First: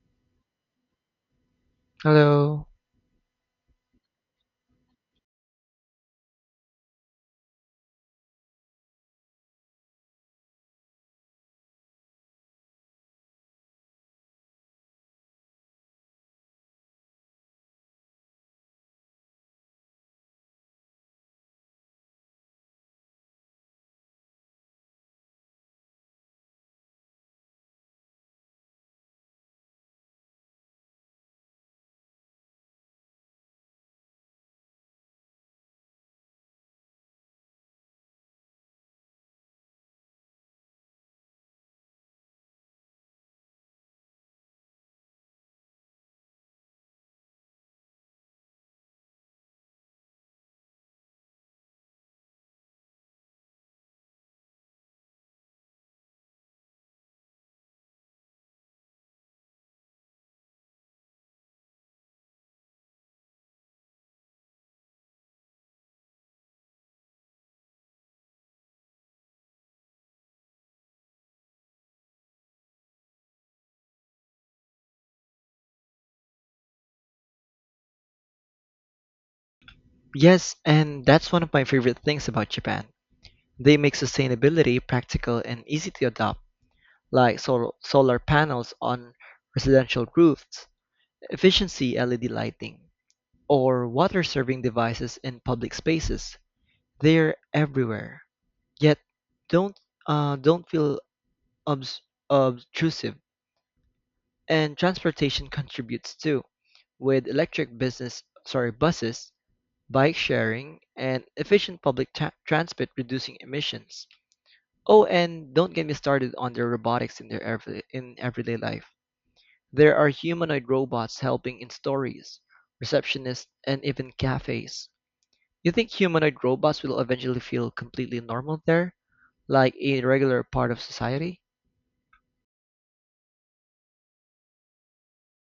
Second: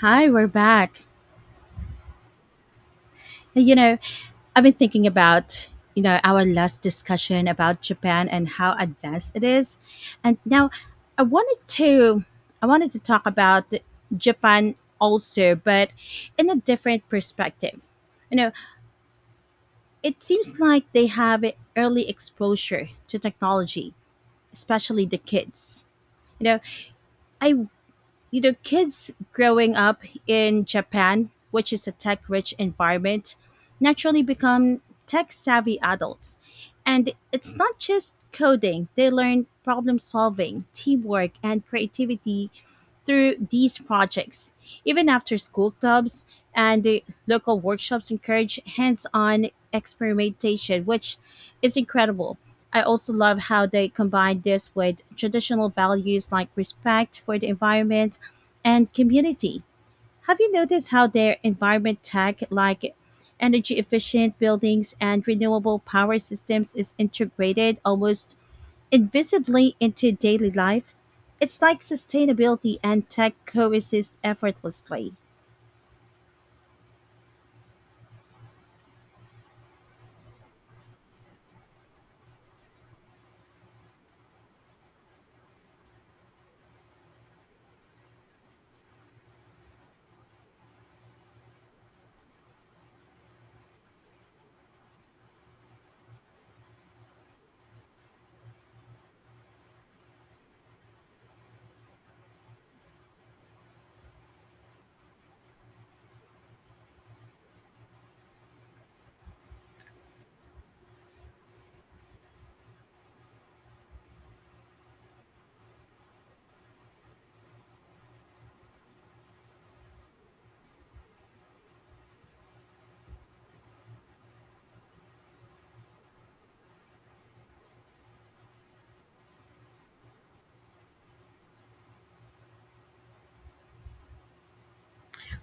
Hi, we're back. Hello. You know, I've been thinking about, our last discussion about Japan and how advanced it is. And now I wanted to I wanted to talk about Japan also, but in a different perspective. You know, it seems like they have early exposure to technology, especially the kids. You know, I you know kids growing up in Japan, which is a tech-rich environment, naturally become tech-savvy adults. And it's not just coding. They learn problem solving, teamwork, and creativity through these projects. Even after school clubs and the local workshops encourage hands on experimentation, which is incredible. I also love how they combine this with traditional values like respect for the environment and community. Have you noticed how their environment tech, like energy efficient buildings and renewable power systems, is integrated almost invisibly into daily life. It's like sustainability and tech coexist effortlessly. Yes, and that's one of my favorite things about Japan. They make sustainability practical and easy to adopt, like solar panels on residential roofs, efficiency LED lighting, or water serving devices in public spaces. They're everywhere, yet don't don't feel obs- obtrusive. And transportation contributes too, with electric business sorry buses bike sharing, and efficient public transport reducing emissions. Oh, and don't get me started on their robotics in their in everyday life. There are humanoid robots helping in stories, receptionists, and even cafes. You think humanoid robots will eventually feel completely normal there, like a regular part of society?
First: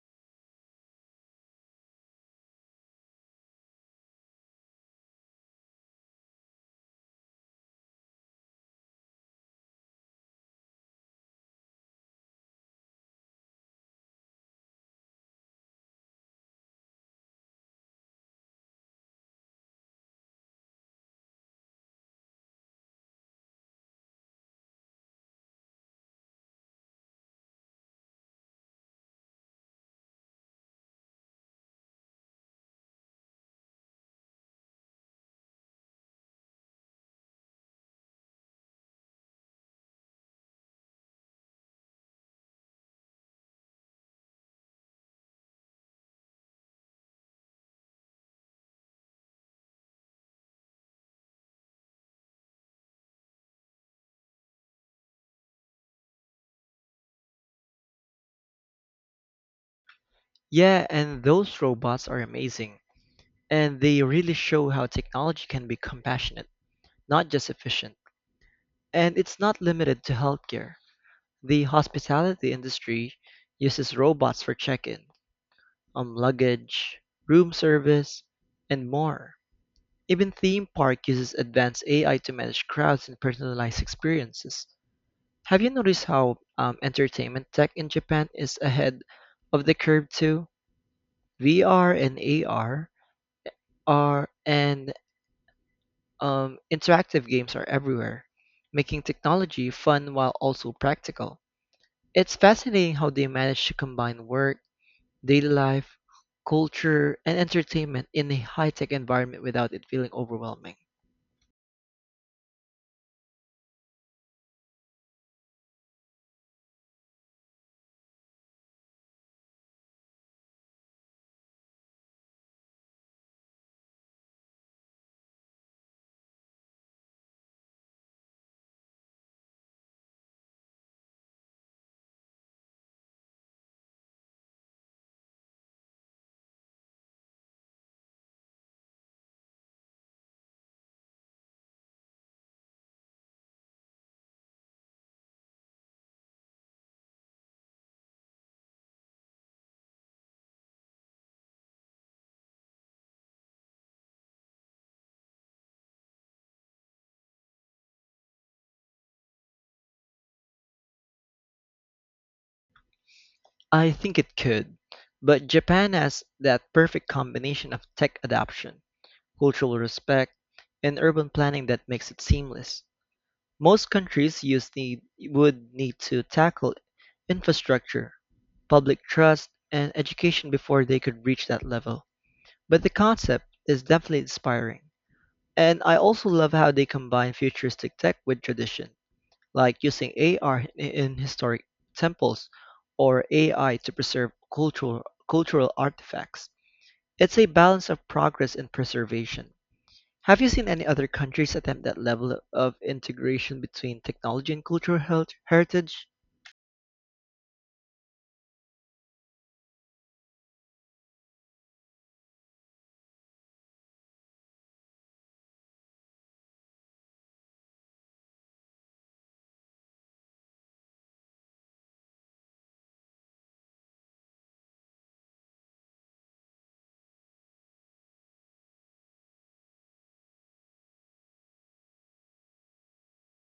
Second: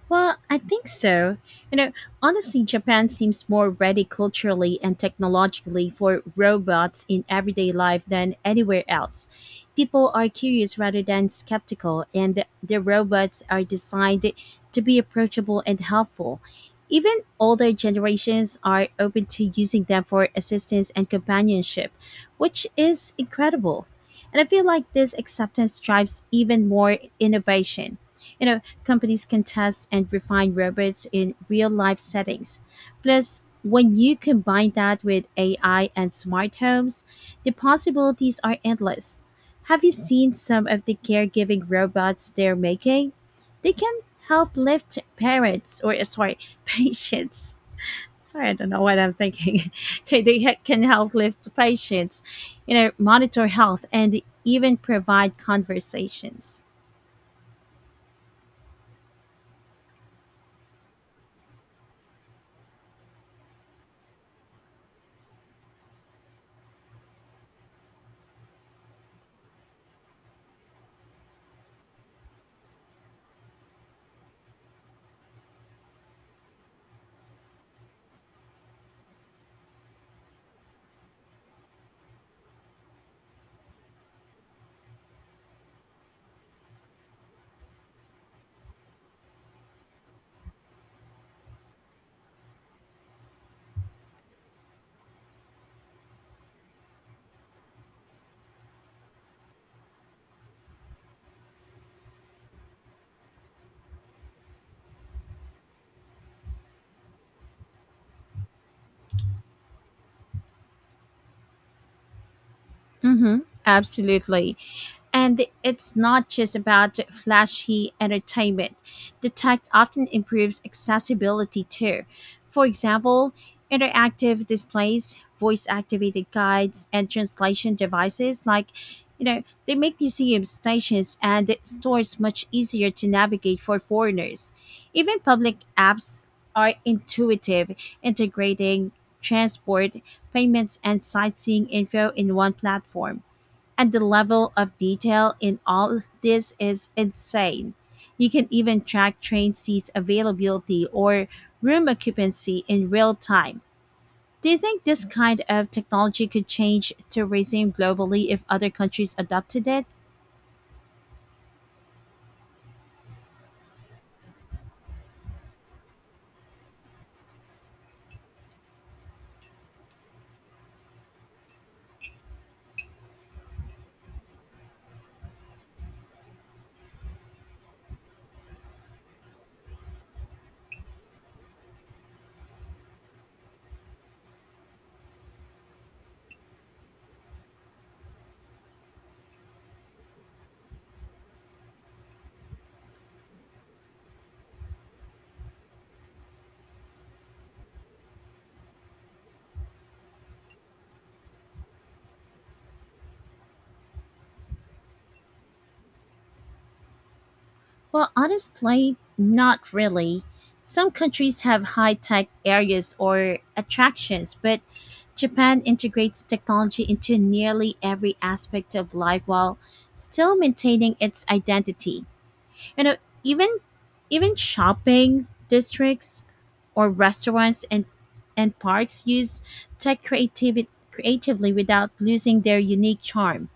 Well, I think so. You know, honestly, Japan seems more ready culturally and technologically for robots in everyday life than anywhere else. People are curious rather than skeptical, and the robots are designed to be approachable and helpful. Even older generations are open to using them for assistance and companionship, which is incredible. And I feel like this acceptance drives even more innovation you know companies can test and refine robots in real life settings. Plus, when you combine that with AI and smart homes, the possibilities are endless. Have you seen some of the caregiving robots they're making? They can help lift parents or sorry, patients. Sorry, I don't know what I'm thinking. Okay, can help lift patients, you know, monitor health and even provide conversations. Yeah, and those robots are amazing, and they really show how technology can be compassionate, not just efficient. And it's not limited to healthcare. The hospitality industry uses robots for check-in, luggage, room service, and more. Even theme park uses advanced AI to manage crowds and personalize experiences. Have you noticed how entertainment tech in Japan is ahead of the curve too? VR and AR are and interactive games are everywhere, making technology fun while also practical. It's fascinating how they manage to combine work, daily life, culture, and entertainment in a high-tech environment without it feeling overwhelming? Mm-hmm, absolutely. And it's not just about flashy entertainment. The tech often improves accessibility too. For example, interactive displays, voice activated guides, and translation devices they make museum stations, and stores much easier to navigate for foreigners. Even public apps are intuitive, integrating transport, payments, and sightseeing info in one platform. And the level of detail in all of this is insane. You can even track train seats availability or room occupancy in real time. Do you think this kind of technology could change tourism globally if other countries adopted it? I think it could, but Japan has that perfect combination of tech adoption, cultural respect, and urban planning that makes it seamless. Most countries use need, would need to tackle infrastructure, public trust, and education before they could reach that level. But the concept is definitely inspiring. And I also love how they combine futuristic tech with tradition like using AR in historic temples or AI to preserve cultural artifacts. It's a balance of progress and preservation. Have you seen any other countries attempt that level of integration between technology and cultural heritage? Well, honestly, not really. Some countries have high tech areas or attractions, but Japan integrates technology into nearly every aspect of life while still maintaining its identity. You know, even even shopping districts or restaurants and parks use tech creativity creatively without losing their unique charm.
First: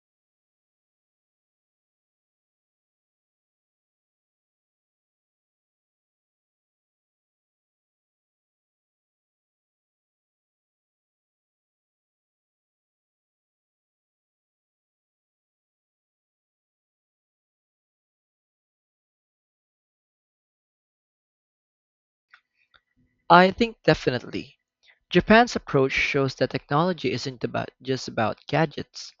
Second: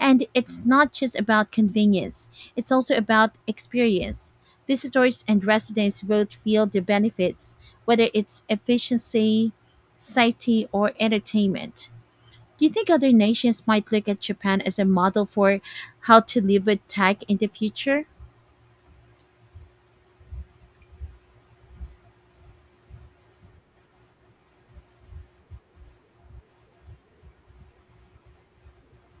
And it's not just about convenience, it's also about experience. Visitors and residents both feel the benefits, whether it's efficiency, safety, or entertainment. Do you think other nations might look at Japan as a model for how to live with tech in the future? I think definitely. Japan's approach shows that technology isn't about just about gadgets.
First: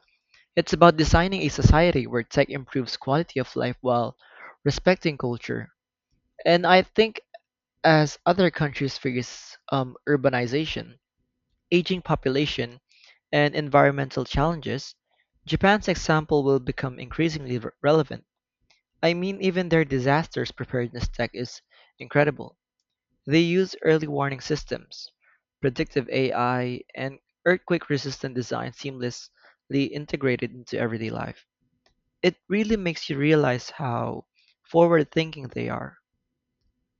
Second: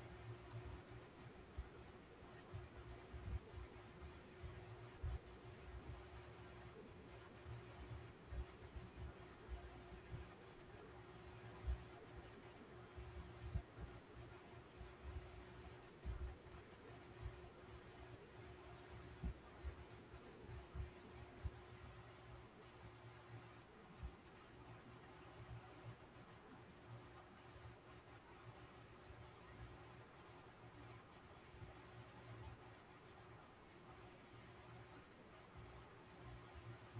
It's about designing a society where tech improves quality of life while respecting culture. And I think as other countries face urbanization, aging population, and environmental challenges, Japan's example will become increasingly relevant. I mean, even their disasters preparedness tech is incredible. They use early warning systems, predictive AI, and earthquake resistant design seamlessly integrated into everyday life. It really makes you realize how forward thinking they are.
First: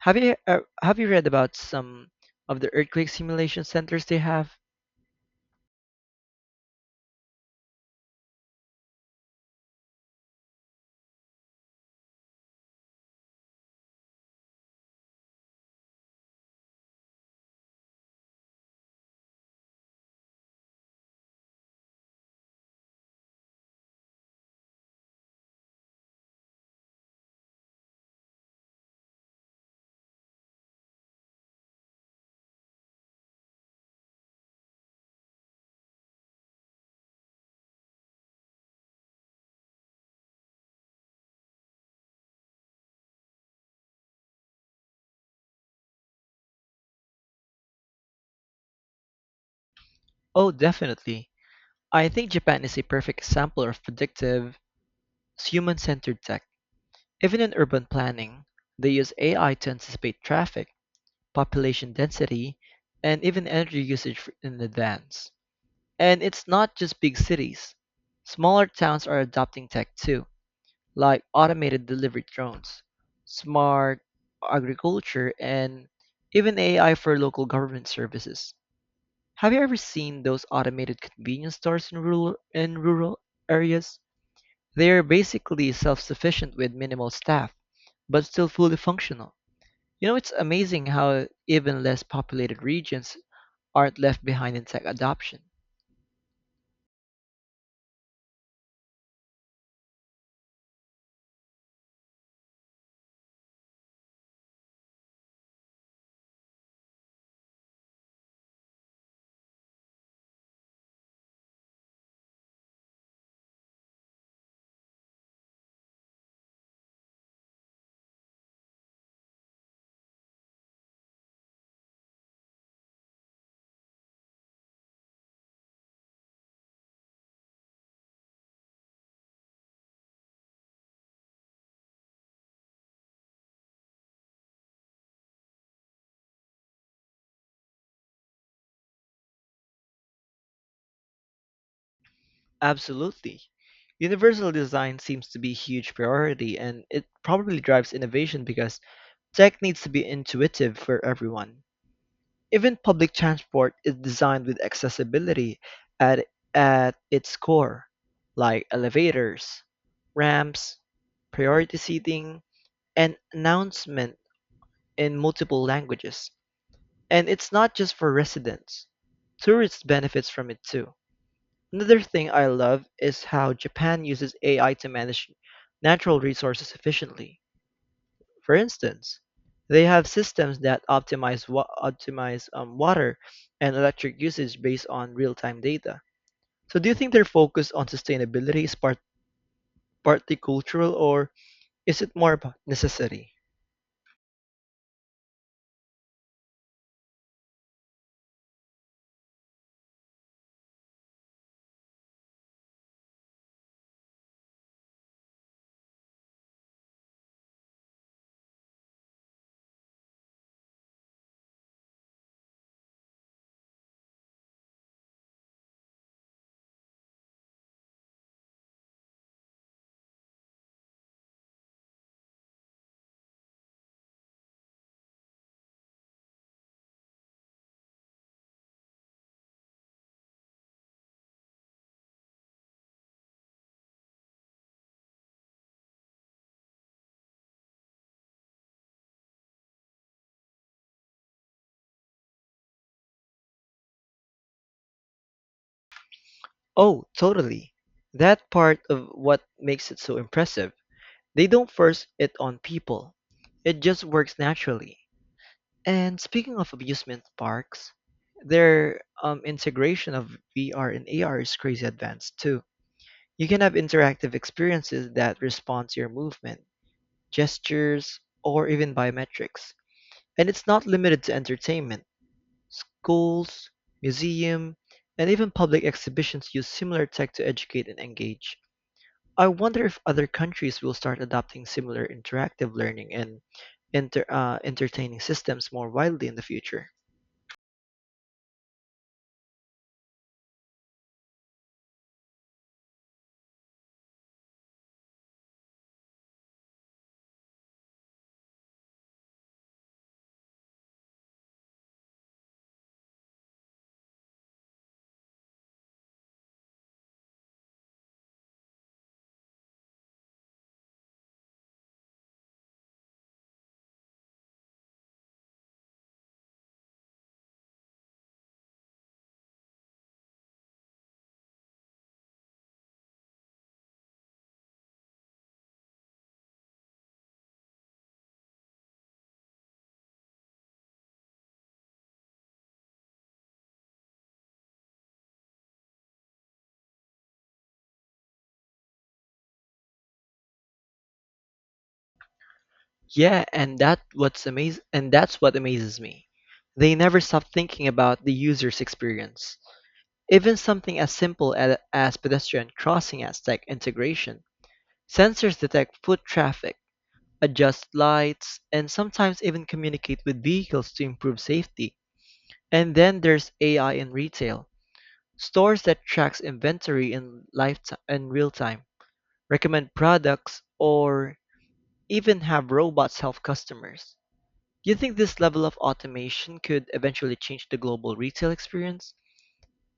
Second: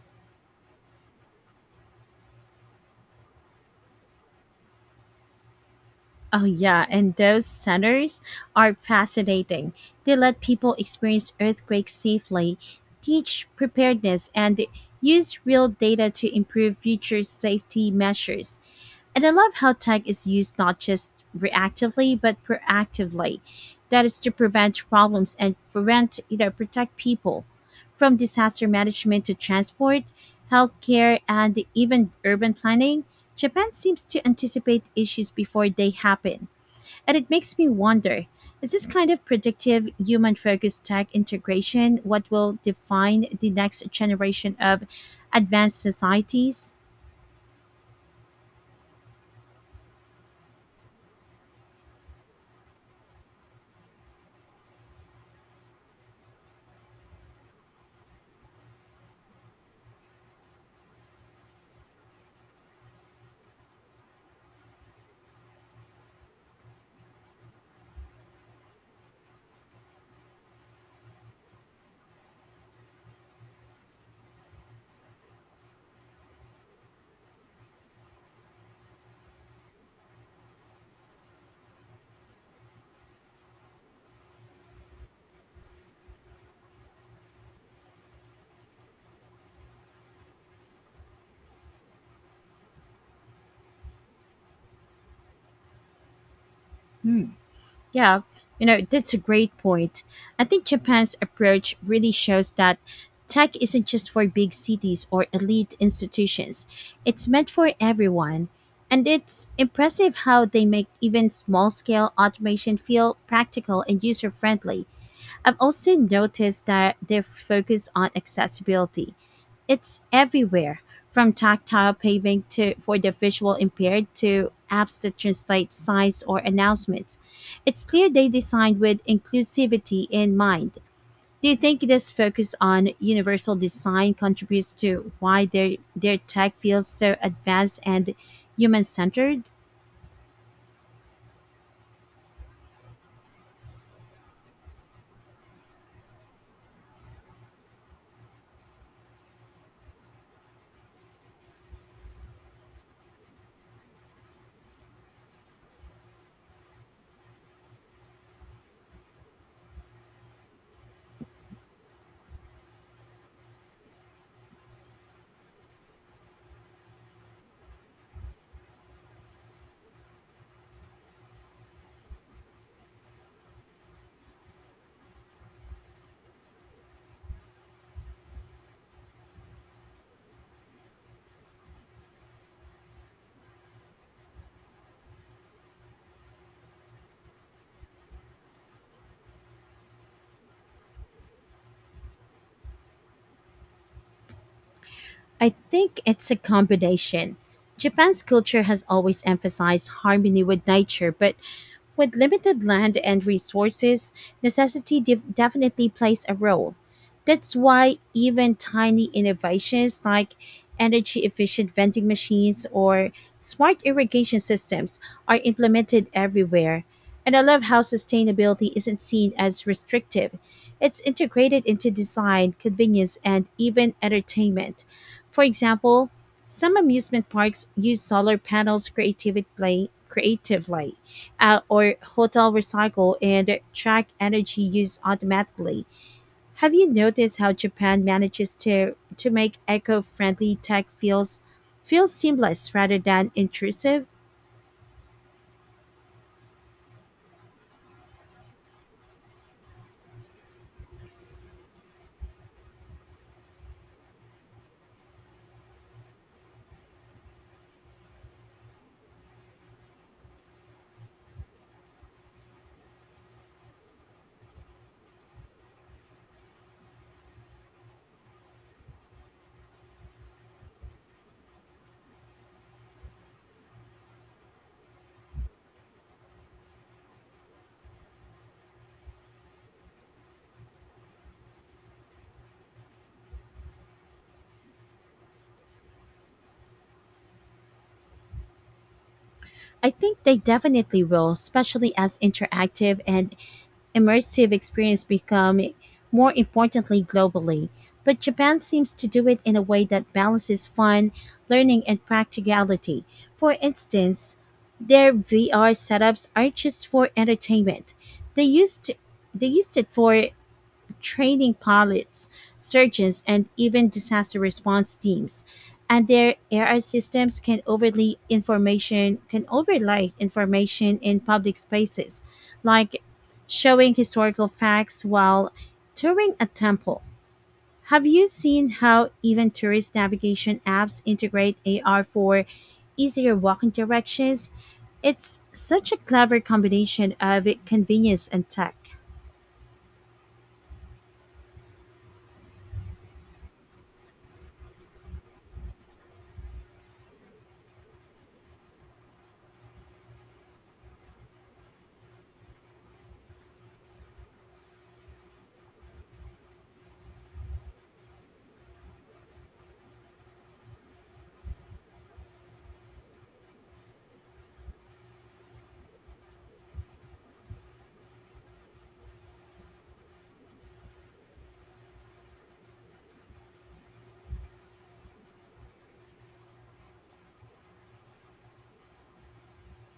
Have you have you read about some of the earthquake simulation centers they have? Oh, yeah, and those centers are fascinating. They let people experience earthquakes safely, teach preparedness, and use real data to improve future safety measures. And I love how tech is used not just reactively, but proactively. That is to prevent problems and protect people from disaster management to transport, healthcare, and even urban planning. Japan seems to anticipate issues before they happen. And it makes me wonder, is this kind of predictive, human focused tech integration what will define the next generation of advanced societies? Oh, definitely. I think Japan is a perfect example of predictive, human-centered tech. Even in urban planning, they use AI to anticipate traffic, population density, and even energy usage in advance. And it's not just big cities. Smaller towns are adopting tech too, like automated delivery drones, smart agriculture, and even AI for local government services. Have you ever seen those automated convenience stores in rural areas? They are basically self-sufficient with minimal staff, but still fully functional. You know, it's amazing how even less populated regions aren't left behind in tech adoption. Hmm, yeah, you know, that's a great point. I think Japan's approach really shows that tech isn't just for big cities or elite institutions, it's meant for everyone. And it's impressive how they make even small scale automation feel practical and user friendly. I've also noticed that their focus on accessibility. It's everywhere, from tactile paving to for the visual impaired to apps that translate signs or announcements. It's clear they designed with inclusivity in mind. Do you think this focus on universal design contributes to why their tech feels so advanced and human centered? Absolutely. Universal design seems to be a huge priority and it probably drives innovation because tech needs to be intuitive for everyone. Even public transport is designed with accessibility at, at its core, like elevators, ramps, priority seating, and announcement in multiple languages. And it's not just for residents. Tourists benefits from it too. Another thing I love is how Japan uses AI to manage natural resources efficiently. For instance, they have systems that optimize optimize water and electric usage based on real-time data. So, do you think their focus on sustainability is partly cultural, or is it more about necessity? I think it's a combination. Japan's culture has always emphasized harmony with nature, but with limited land and resources, definitely plays a role. That's why even tiny innovations like energy efficient vending machines or smart irrigation systems are implemented everywhere. And I love how sustainability isn't seen as restrictive. It's integrated into design, convenience, and even entertainment. For example, some amusement parks use solar panels creatively, creatively or hotel recycle and track energy use automatically. Have you noticed how Japan manages to make eco-friendly tech feel seamless rather than intrusive? Oh, totally. That part of what makes it so impressive. They don't force it on people. It just works naturally. And speaking of amusement parks, their integration of VR and AR is crazy advanced too. You can have interactive experiences that respond to your movement, gestures, or even biometrics. And it's not limited to entertainment. Schools, museum, and even public exhibitions use similar tech to educate and engage. I wonder if other countries will start adopting similar interactive learning and entertaining systems more widely in the future. I think they definitely will, especially as interactive and immersive experience become more importantly globally. But Japan seems to do it in a way that balances fun, learning, and practicality. For instance, their VR setups aren't just for entertainment. They used they used it for training pilots, surgeons, and even disaster response teams. And their AI systems can overlay information in public spaces, like showing historical facts while touring a temple. Have you seen how even tourist navigation apps integrate AR for easier walking directions? It's such a clever combination of convenience and tech. Yeah, and that's what amazes me. They never stop thinking about the user's experience. Even something as simple as pedestrian crossing as tech integration. Sensors detect foot traffic, adjust lights, and sometimes even communicate with vehicles to improve safety. And then there's AI in retail. Stores that tracks inventory in lifetime in real time, recommend products, or even have robots help customers. Do you think this level of automation could eventually change the global retail experience?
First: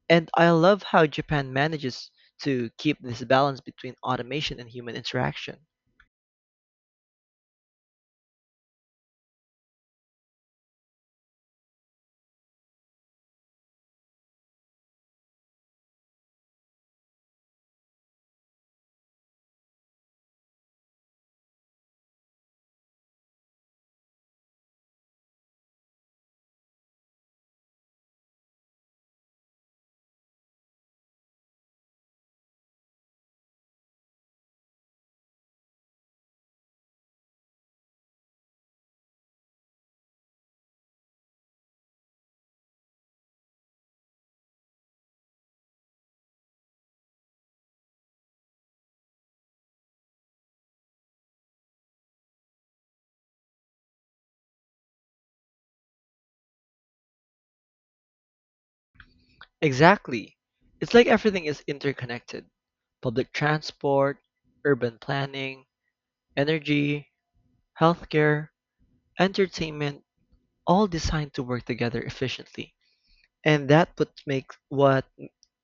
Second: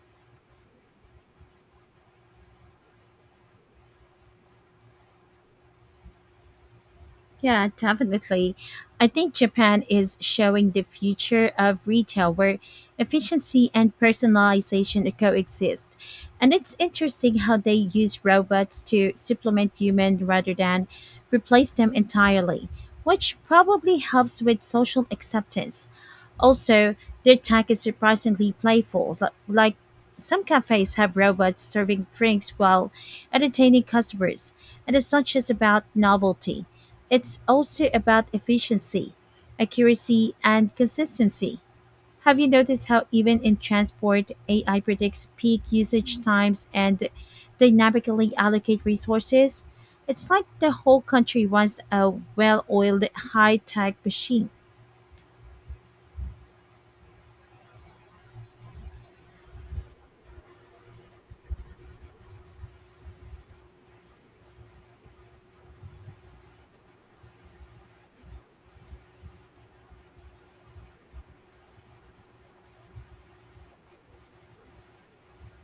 And I love how Japan manages to keep this balance between automation and human interaction. Yeah, definitely. I think Japan is showing the future of retail where efficiency and personalization coexist. And it's interesting how they use robots to supplement human rather than replace them entirely, which probably helps with social acceptance. Also, their tech is surprisingly playful. Like some cafes have robots serving drinks while entertaining customers, and it's not just about novelty. It's also about efficiency, accuracy, and consistency. Have you noticed how, even in transport, AI predicts peak usage times and dynamically allocate resources? It's like the whole country runs a well oiled, high tech machine. Exactly. It's like everything is interconnected. Public transport, urban planning, energy, healthcare, entertainment, all designed to work together efficiently. And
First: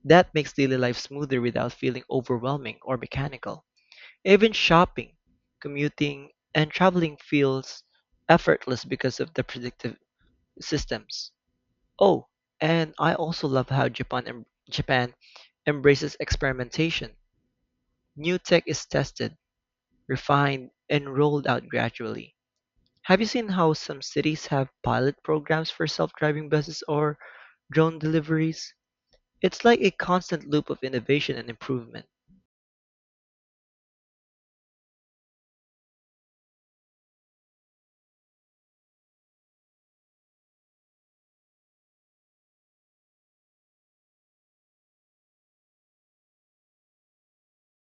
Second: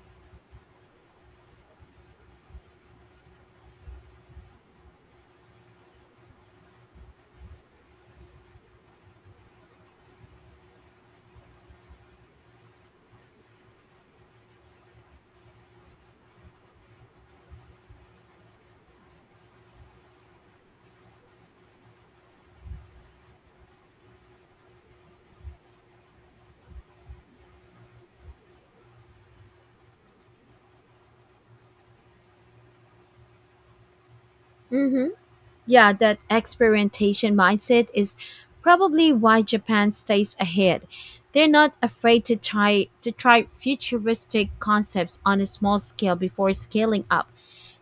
that makes daily life smoother without feeling overwhelming or mechanical. Even shopping, commuting, and traveling feels effortless because of the predictive systems. Oh, and I also love how Japan embraces experimentation. New tech is tested, refined, and rolled out gradually. Have you seen how some cities have pilot programs for self-driving buses or drone deliveries? It's like a constant loop of innovation and improvement. Mm-hmm. Yeah, that experimentation mindset is probably why Japan stays ahead. They're not afraid to try futuristic concepts on a small scale before scaling up.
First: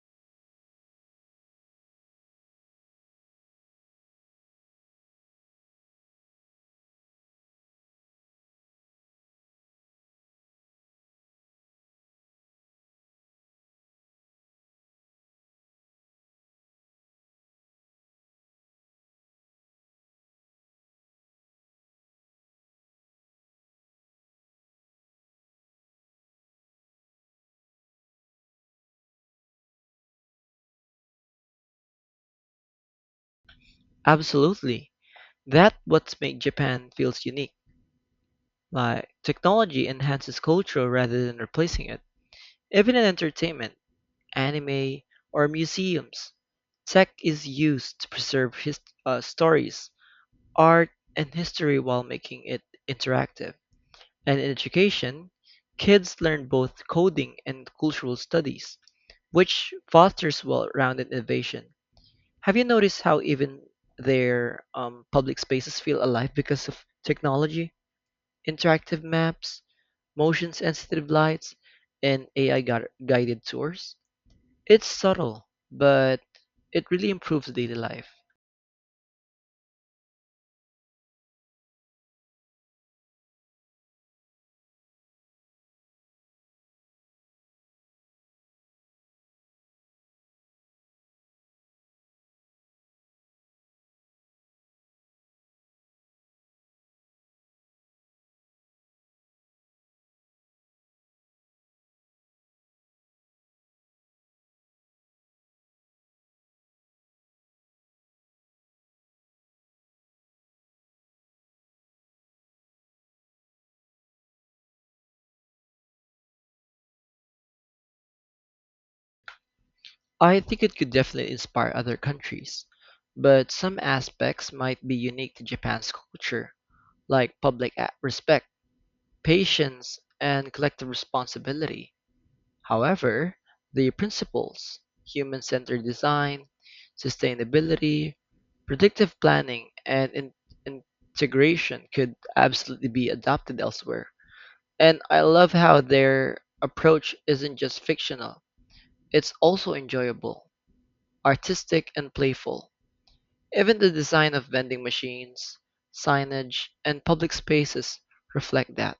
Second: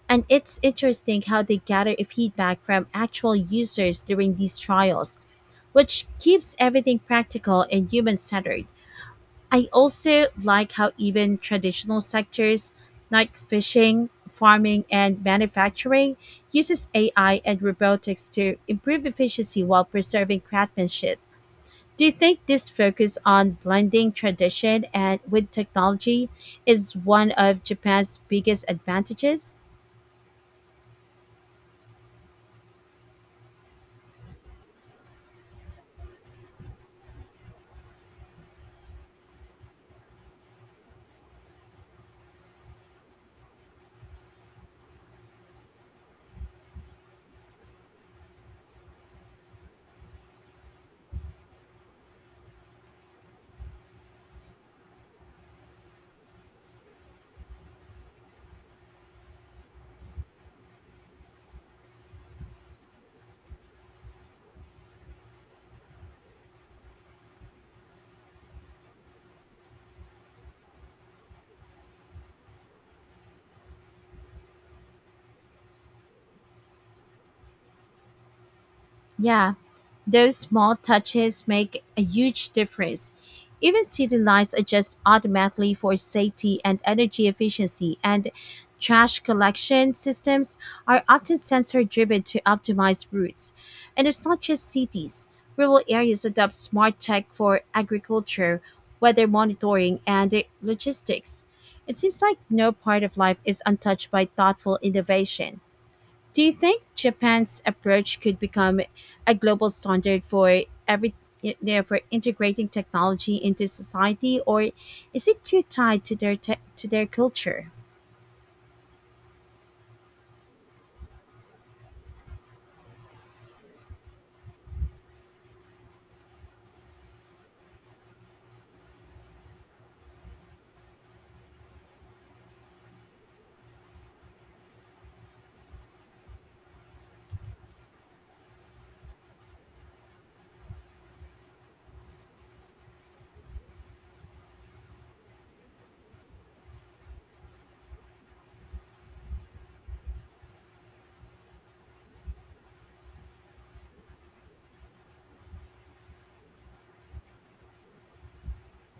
And it's interesting how they gather feedback from actual users during these trials, which keeps everything practical and human centered. I also like how even traditional sectors like fishing, farming, and manufacturing uses AI and robotics to improve efficiency while preserving craftsmanship. Do you think this focus on blending tradition and with technology is one of Japan's biggest advantages? Absolutely. That's what's made Japan feels unique. Like technology enhances culture rather than replacing it. Even in entertainment, anime, or museums, tech is used to preserve stories, art, and history while making it interactive. And in education, kids learn both coding and cultural studies, which fosters well-rounded innovation. Have you noticed how even their public spaces feel alive because of technology, interactive maps, motion-sensitive lights, and AI guided tours? It's subtle, but it really improves daily life. Yeah, those small touches make a huge difference. Even city lights adjust automatically for safety and energy efficiency, and trash collection systems are often sensor driven to optimize routes. And it's not just cities, rural areas adopt smart tech for agriculture, weather monitoring, and logistics. It seems like no part of life is untouched by thoughtful innovation. Do you think Japan's approach could become a global standard for for integrating technology into society, or is it too tied to to their culture? I think it could definitely inspire other countries, but some aspects might be unique to Japan's culture, like public respect, patience, and collective responsibility. However, the principles, human centered design, sustainability, predictive planning, and integration could absolutely be adopted elsewhere. And I love how their approach isn't just fictional, it's also enjoyable. Artistic and playful, even the design of vending machines, signage, and public spaces reflect that.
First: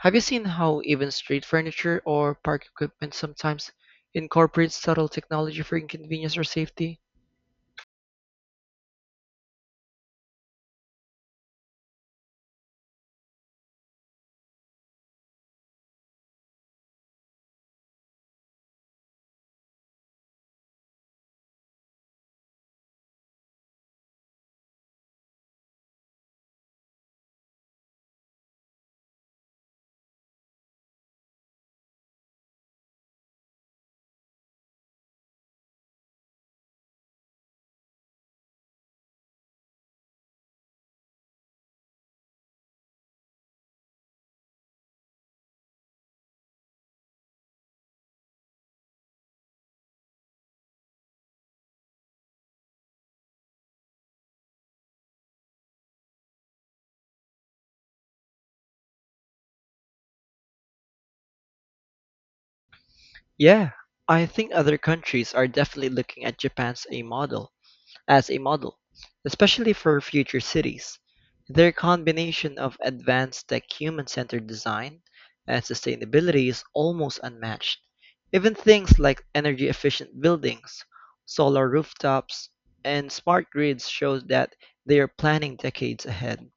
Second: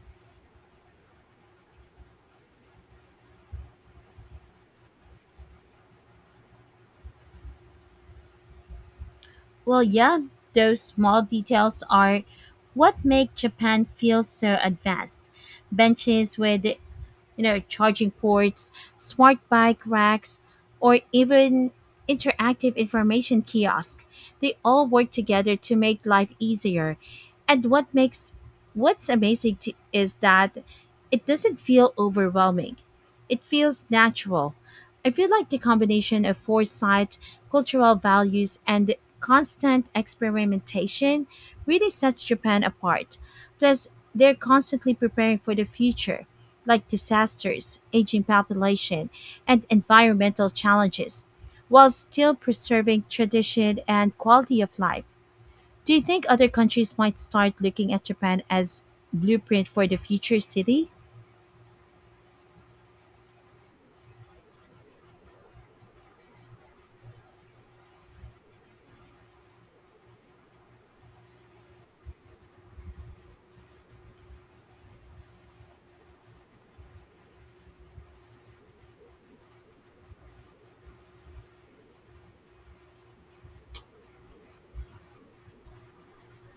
Have you seen how even street furniture or park equipment sometimes incorporates subtle technology for inconvenience or safety? Well, yeah, those small details are what make Japan feel so advanced. Benches with charging ports, smart bike racks, or even interactive information kiosk. They all work together to make life easier. And what's amazing to, is that it doesn't feel overwhelming. It feels natural. I feel like the combination of foresight, cultural values, and constant experimentation really sets Japan apart. Plus, they're constantly preparing for the future like disasters, aging population, and environmental challenges, while still preserving tradition and quality of life. Do you think other countries might start looking at Japan as blueprint for the future city? Yeah, I think other countries are definitely looking at Japan as a model. as a model, Especially for future cities. Their combination of advanced tech human-centered design and sustainability is almost unmatched. Even things like energy-efficient buildings, solar rooftops, and smart grids show that they are planning decades ahead.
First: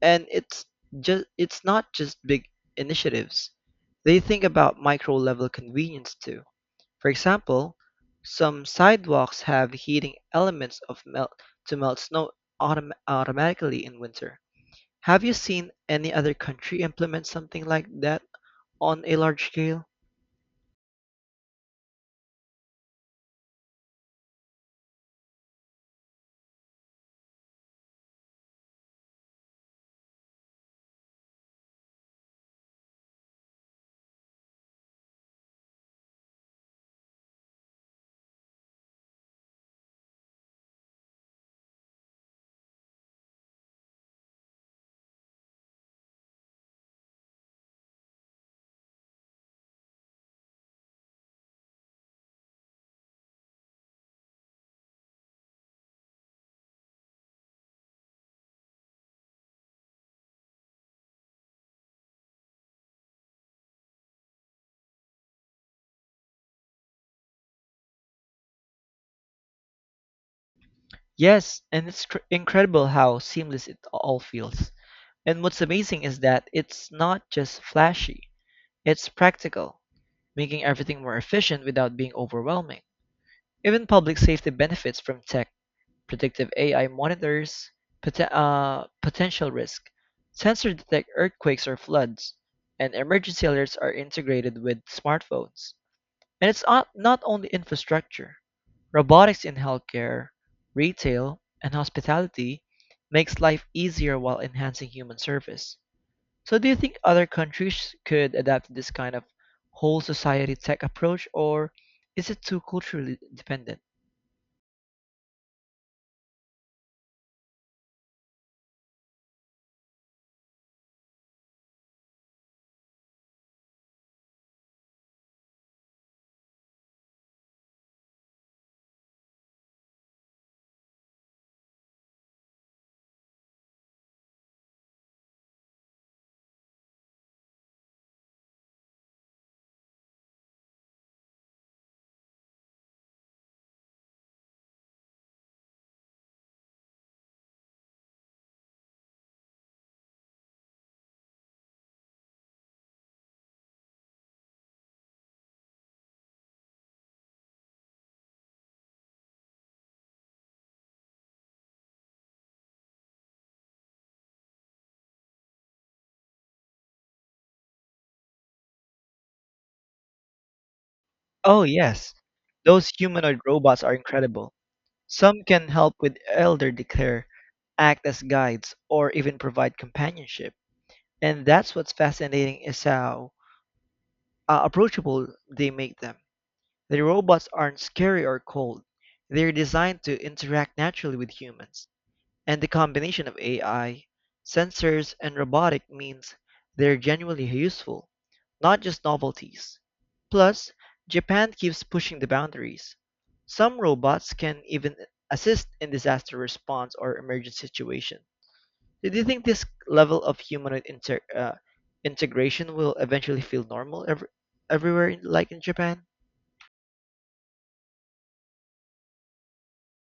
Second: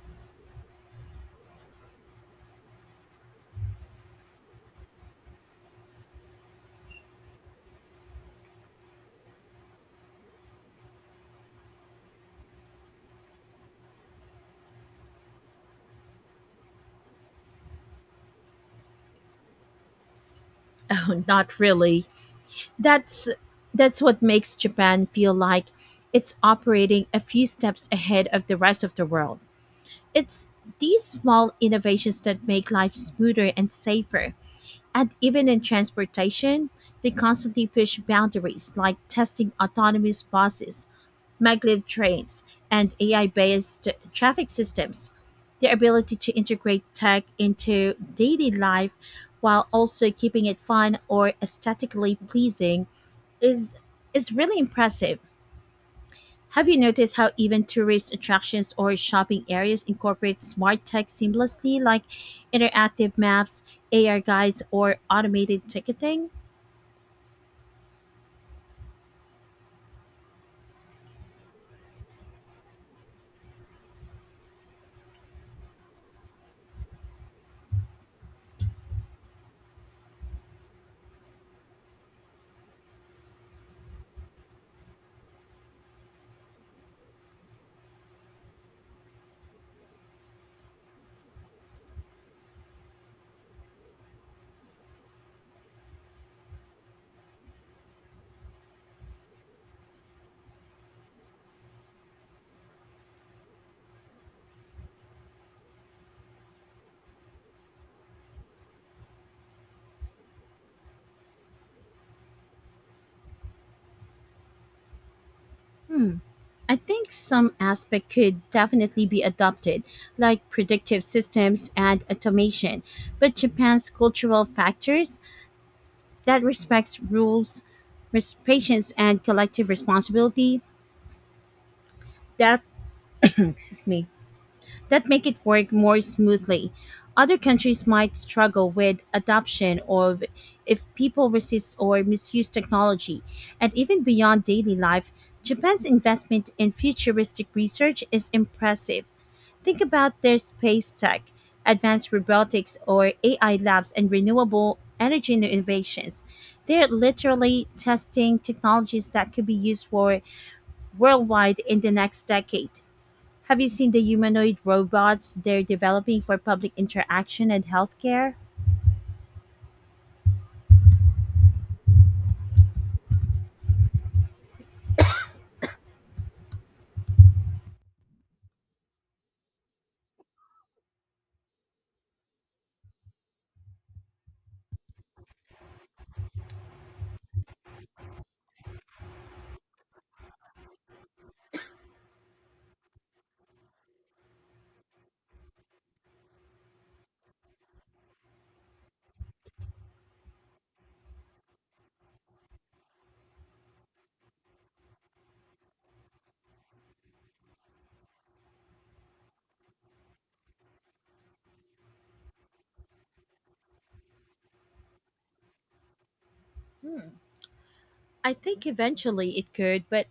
And it's not just big initiatives. They think about micro-level convenience too, for example, some sidewalks have heating elements of melt to melt snow automatically in winter. Have you seen any other country implement something like that on a large scale? Oh, not really. That's that's what makes Japan feel like it's operating a few steps ahead of the rest of the world. It's these small innovations that make life smoother and safer. And even in transportation, they constantly push boundaries like testing autonomous buses, maglev trains, and AI based traffic systems. Their ability to integrate tech into daily life while also keeping it fun or aesthetically pleasing is, is really impressive. Have you noticed how even tourist attractions or shopping areas incorporate smart tech seamlessly, like interactive maps, AR guides, or automated ticketing? Yes, and it's incredible how seamless it all feels. And what's amazing is that it's not just flashy, it's practical, making everything more efficient without being overwhelming. Even public safety benefits from tech. Predictive AI monitors potential risk. Sensors detect earthquakes or floods, and emergency alerts are integrated with smartphones. And it's not only infrastructure. Robotics in healthcare, retail, and hospitality makes life easier while enhancing human service. So do you think other countries could adapt to this kind of whole society tech approach or is it too culturally dependent? Hmm, I think some aspect could definitely be adopted, like predictive systems and automation. But Japan's cultural factors that respects rules, patience, and collective responsibility that excuse me that make it work more smoothly. Other countries might struggle with adoption of if people resist or misuse technology. And even beyond daily life, Japan's investment in futuristic research is impressive. Think about their space tech, advanced robotics or AI labs, and renewable energy innovations. They're literally testing technologies that could be used for worldwide in the next decade. Have you seen the humanoid robots they're developing for public interaction and healthcare? Oh, yes. Those humanoid robots are incredible. Some can help with elder care, act as guides, or even provide companionship. And that's what's fascinating is how approachable they make them. The robots aren't scary or cold. They're designed to interact naturally with humans. And the combination of AI, sensors, and robotic means they're genuinely useful, not just novelties. Plus, Japan keeps pushing the boundaries. Some robots can even assist in disaster response or emergency situations. Do you think this level of humanoid integration will eventually feel normal everywhere, in, like in Japan? Hmm. I think eventually it could, but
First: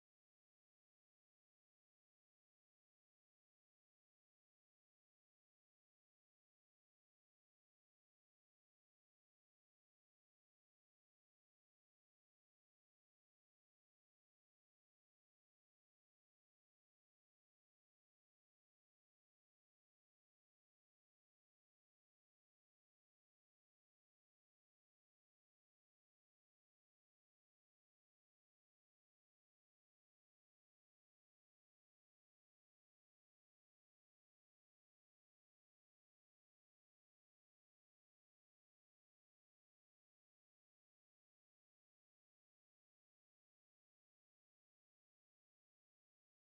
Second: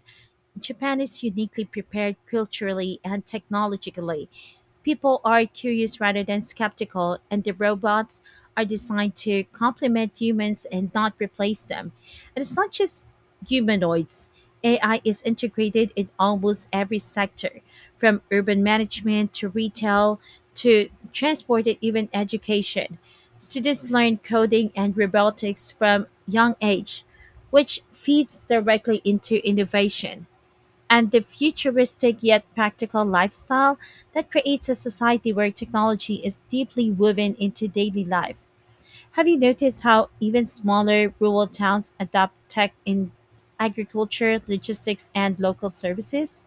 Japan is uniquely prepared culturally and technologically. People are curious rather than skeptical, and the robots are designed to complement humans and not replace them. And it's not just humanoids, AI is integrated in almost every sector, from urban management to retail to transport and even education. Students learn coding and robotics from young age, which feeds directly into innovation and the futuristic yet practical lifestyle that creates a society where technology is deeply woven into daily life. Have you noticed how even smaller rural towns adopt tech in agriculture, logistics, and local services?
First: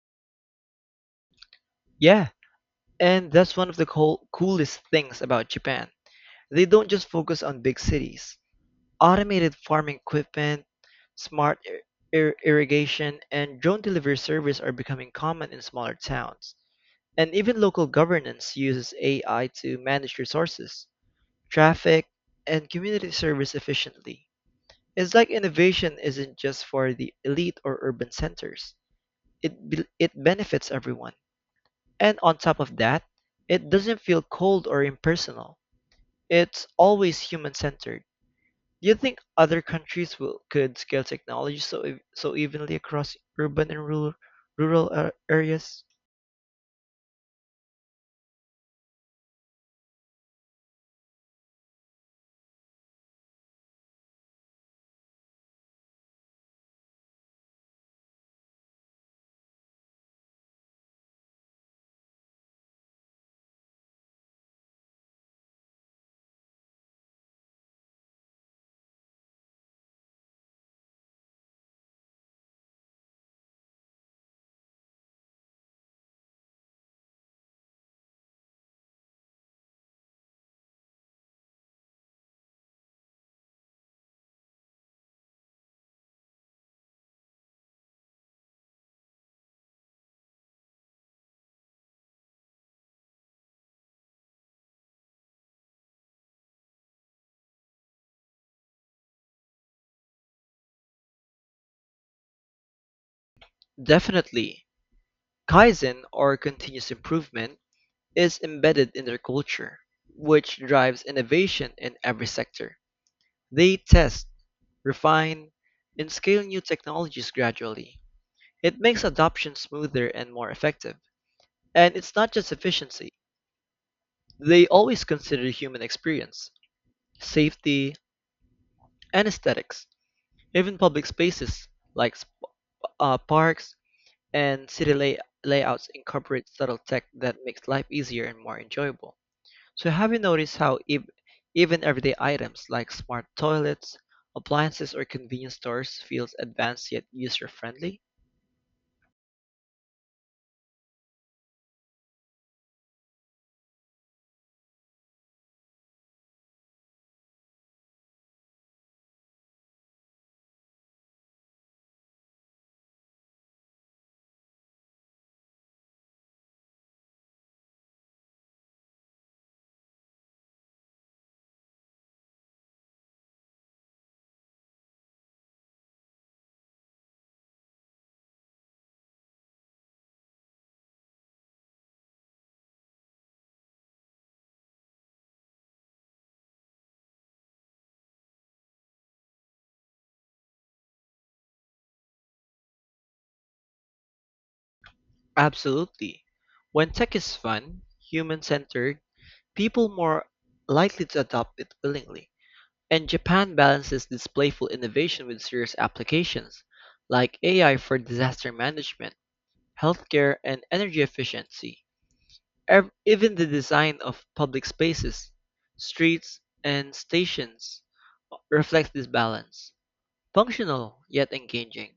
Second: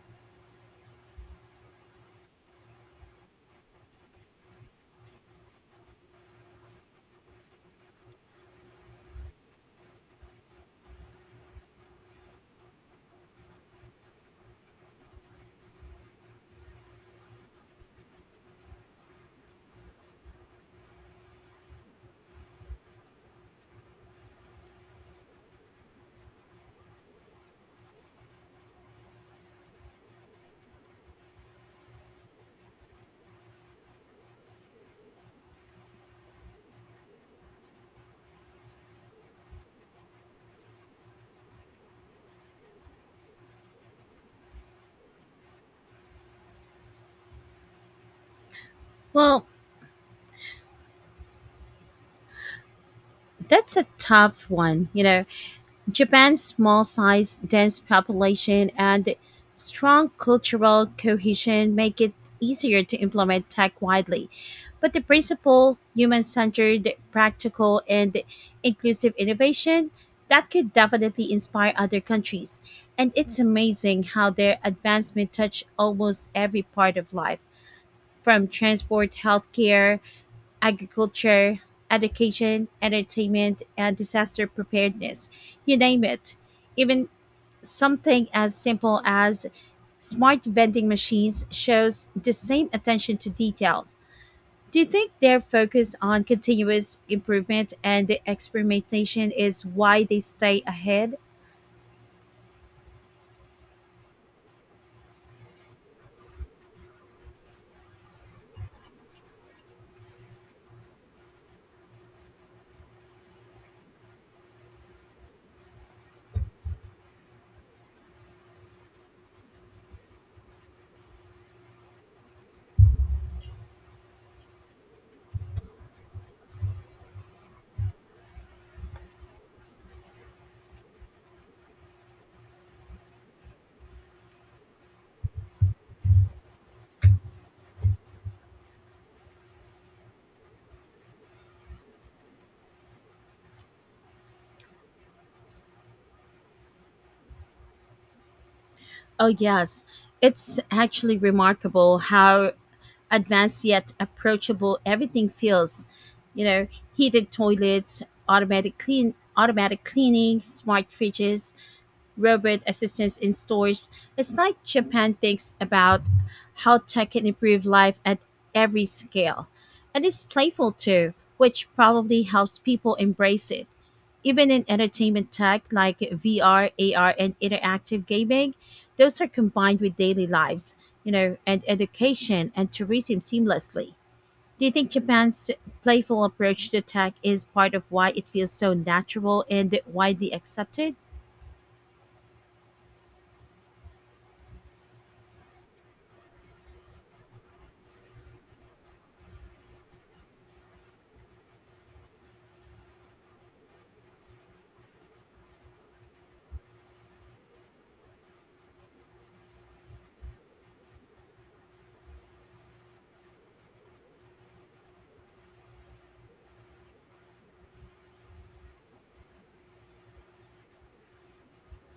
Yeah, and that's one of the coolest things about Japan. They don't just focus on big cities. Automated farming equipment, smart irrigation, and drone delivery service are becoming common in smaller towns. And even local governance uses AI to manage resources, traffic, and community service efficiently. It's like innovation isn't just for the elite or urban centers. It benefits everyone. And on top of that, it doesn't feel cold or impersonal. It's always human-centered. Do you think other countries could scale technology so evenly across urban and rural areas? Well, that's a tough one, you know. Japan's small size, dense population, and strong cultural cohesion make it easier to implement tech widely. But the principle, human centered, practical, and inclusive innovation, that could definitely inspire other countries. And it's amazing how their advancement touched almost every part of life, from transport, healthcare, agriculture, education, entertainment, and disaster preparedness. You name it. Even something as simple as smart vending machines shows the same attention to detail. Do you think their focus on continuous improvement and the experimentation is why they stay ahead? Definitely. Kaizen or continuous improvement is embedded in their culture, which drives innovation in every sector. They test, refine, and scale new technologies gradually. It makes adoption smoother and more effective. And it's not just efficiency. They always consider human experience, safety, and aesthetics. Even public spaces like parks and layouts incorporate subtle tech that makes life easier and more enjoyable. So, have you noticed how even everyday items like smart toilets, appliances, or convenience stores feels advanced yet user-friendly? Oh, yes. It's actually remarkable how advanced yet approachable. Everything feels, you know, heated toilets, automatic cleaning, smart fridges, robot assistants in stores. It's like Japan thinks about how tech can improve life at every scale. And it's playful too, which probably helps people embrace it. Even in entertainment tech like VR, AR, and interactive gaming, those are combined with daily lives, you know, and education and tourism seamlessly. Do you think Japan's playful approach to tech is part of why it feels so natural and widely accepted? Absolutely. When tech is fun, human-centered, people more likely to adopt it willingly. And Japan balances this playful innovation with serious applications, like AI for disaster management, healthcare, and energy efficiency. Even the design of public spaces, streets, and stations reflects this balance. Functional, yet engaging.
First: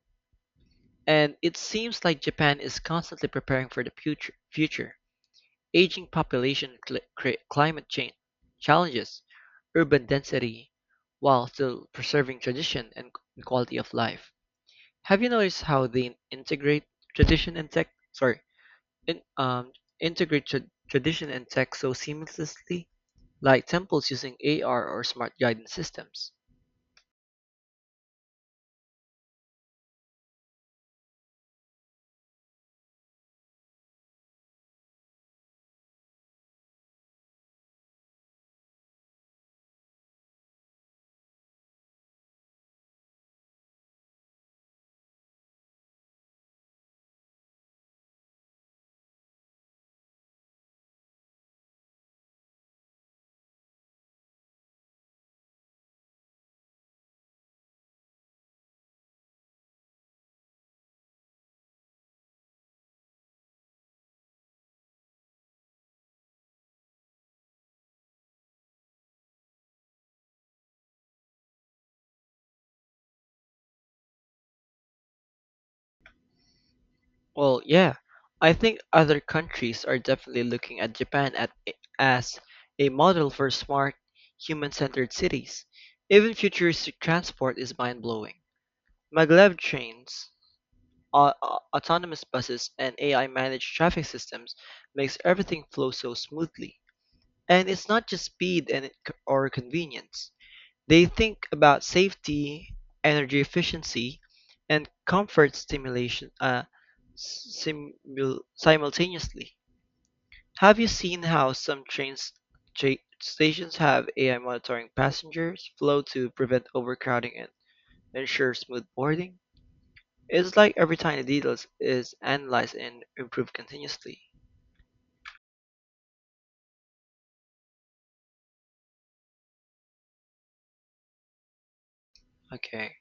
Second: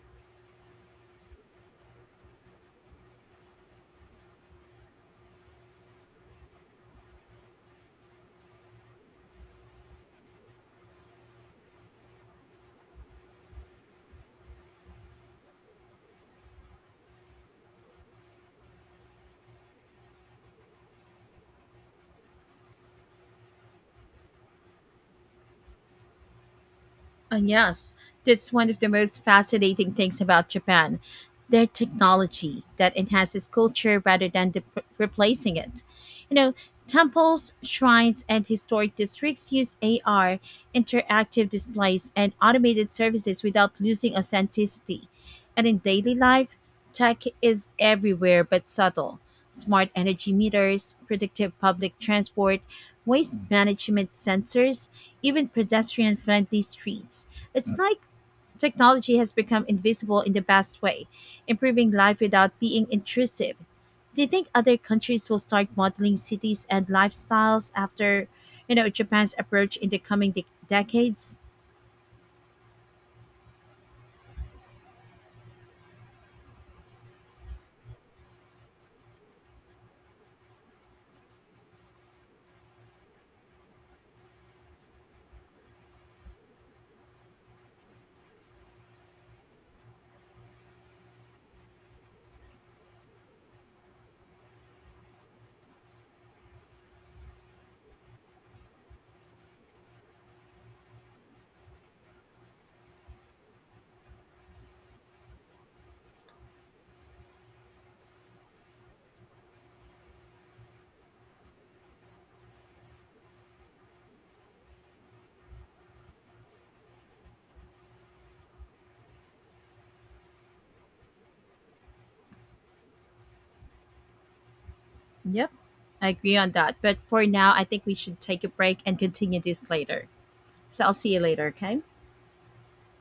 And it seems like Japan is constantly preparing for the future. Aging population and climate change challenges urban density while still preserving tradition and quality of life. Have you noticed how they integrate tradition and tech? Sorry, in, um, integrate tradition and tech so seamlessly, like temples using AR or smart guidance systems. Yes, that's one of the most fascinating things about Japan. Their technology that enhances culture rather than replacing it. You know, temples, shrines, and historic districts use AR, interactive displays, and automated services without losing authenticity. And in daily life, tech is everywhere but subtle. Smart energy meters, predictive public transport, waste management sensors, even pedestrian friendly streets. It's like technology has become invisible in the best way, improving life without being intrusive. Do you think other countries will start modeling cities and lifestyles after, you know, Japan's approach in the coming decades? Well, yeah, I think other countries are definitely looking at Japan as a model for smart, human-centered cities. Even futuristic transport is mind-blowing. Maglev trains, autonomous buses, and AI-managed traffic systems makes everything flow so smoothly. And it's not just speed and or convenience. They think about safety, energy efficiency, and comfort simultaneously. Have you seen how some train stations have AI monitoring passengers flow to prevent overcrowding and ensure smooth boarding? It's like every tiny detail is analyzed and improved continuously. Yep, I agree on that. But for now, I think we should take a break and continue this later. So I'll see you later, okay? Okay.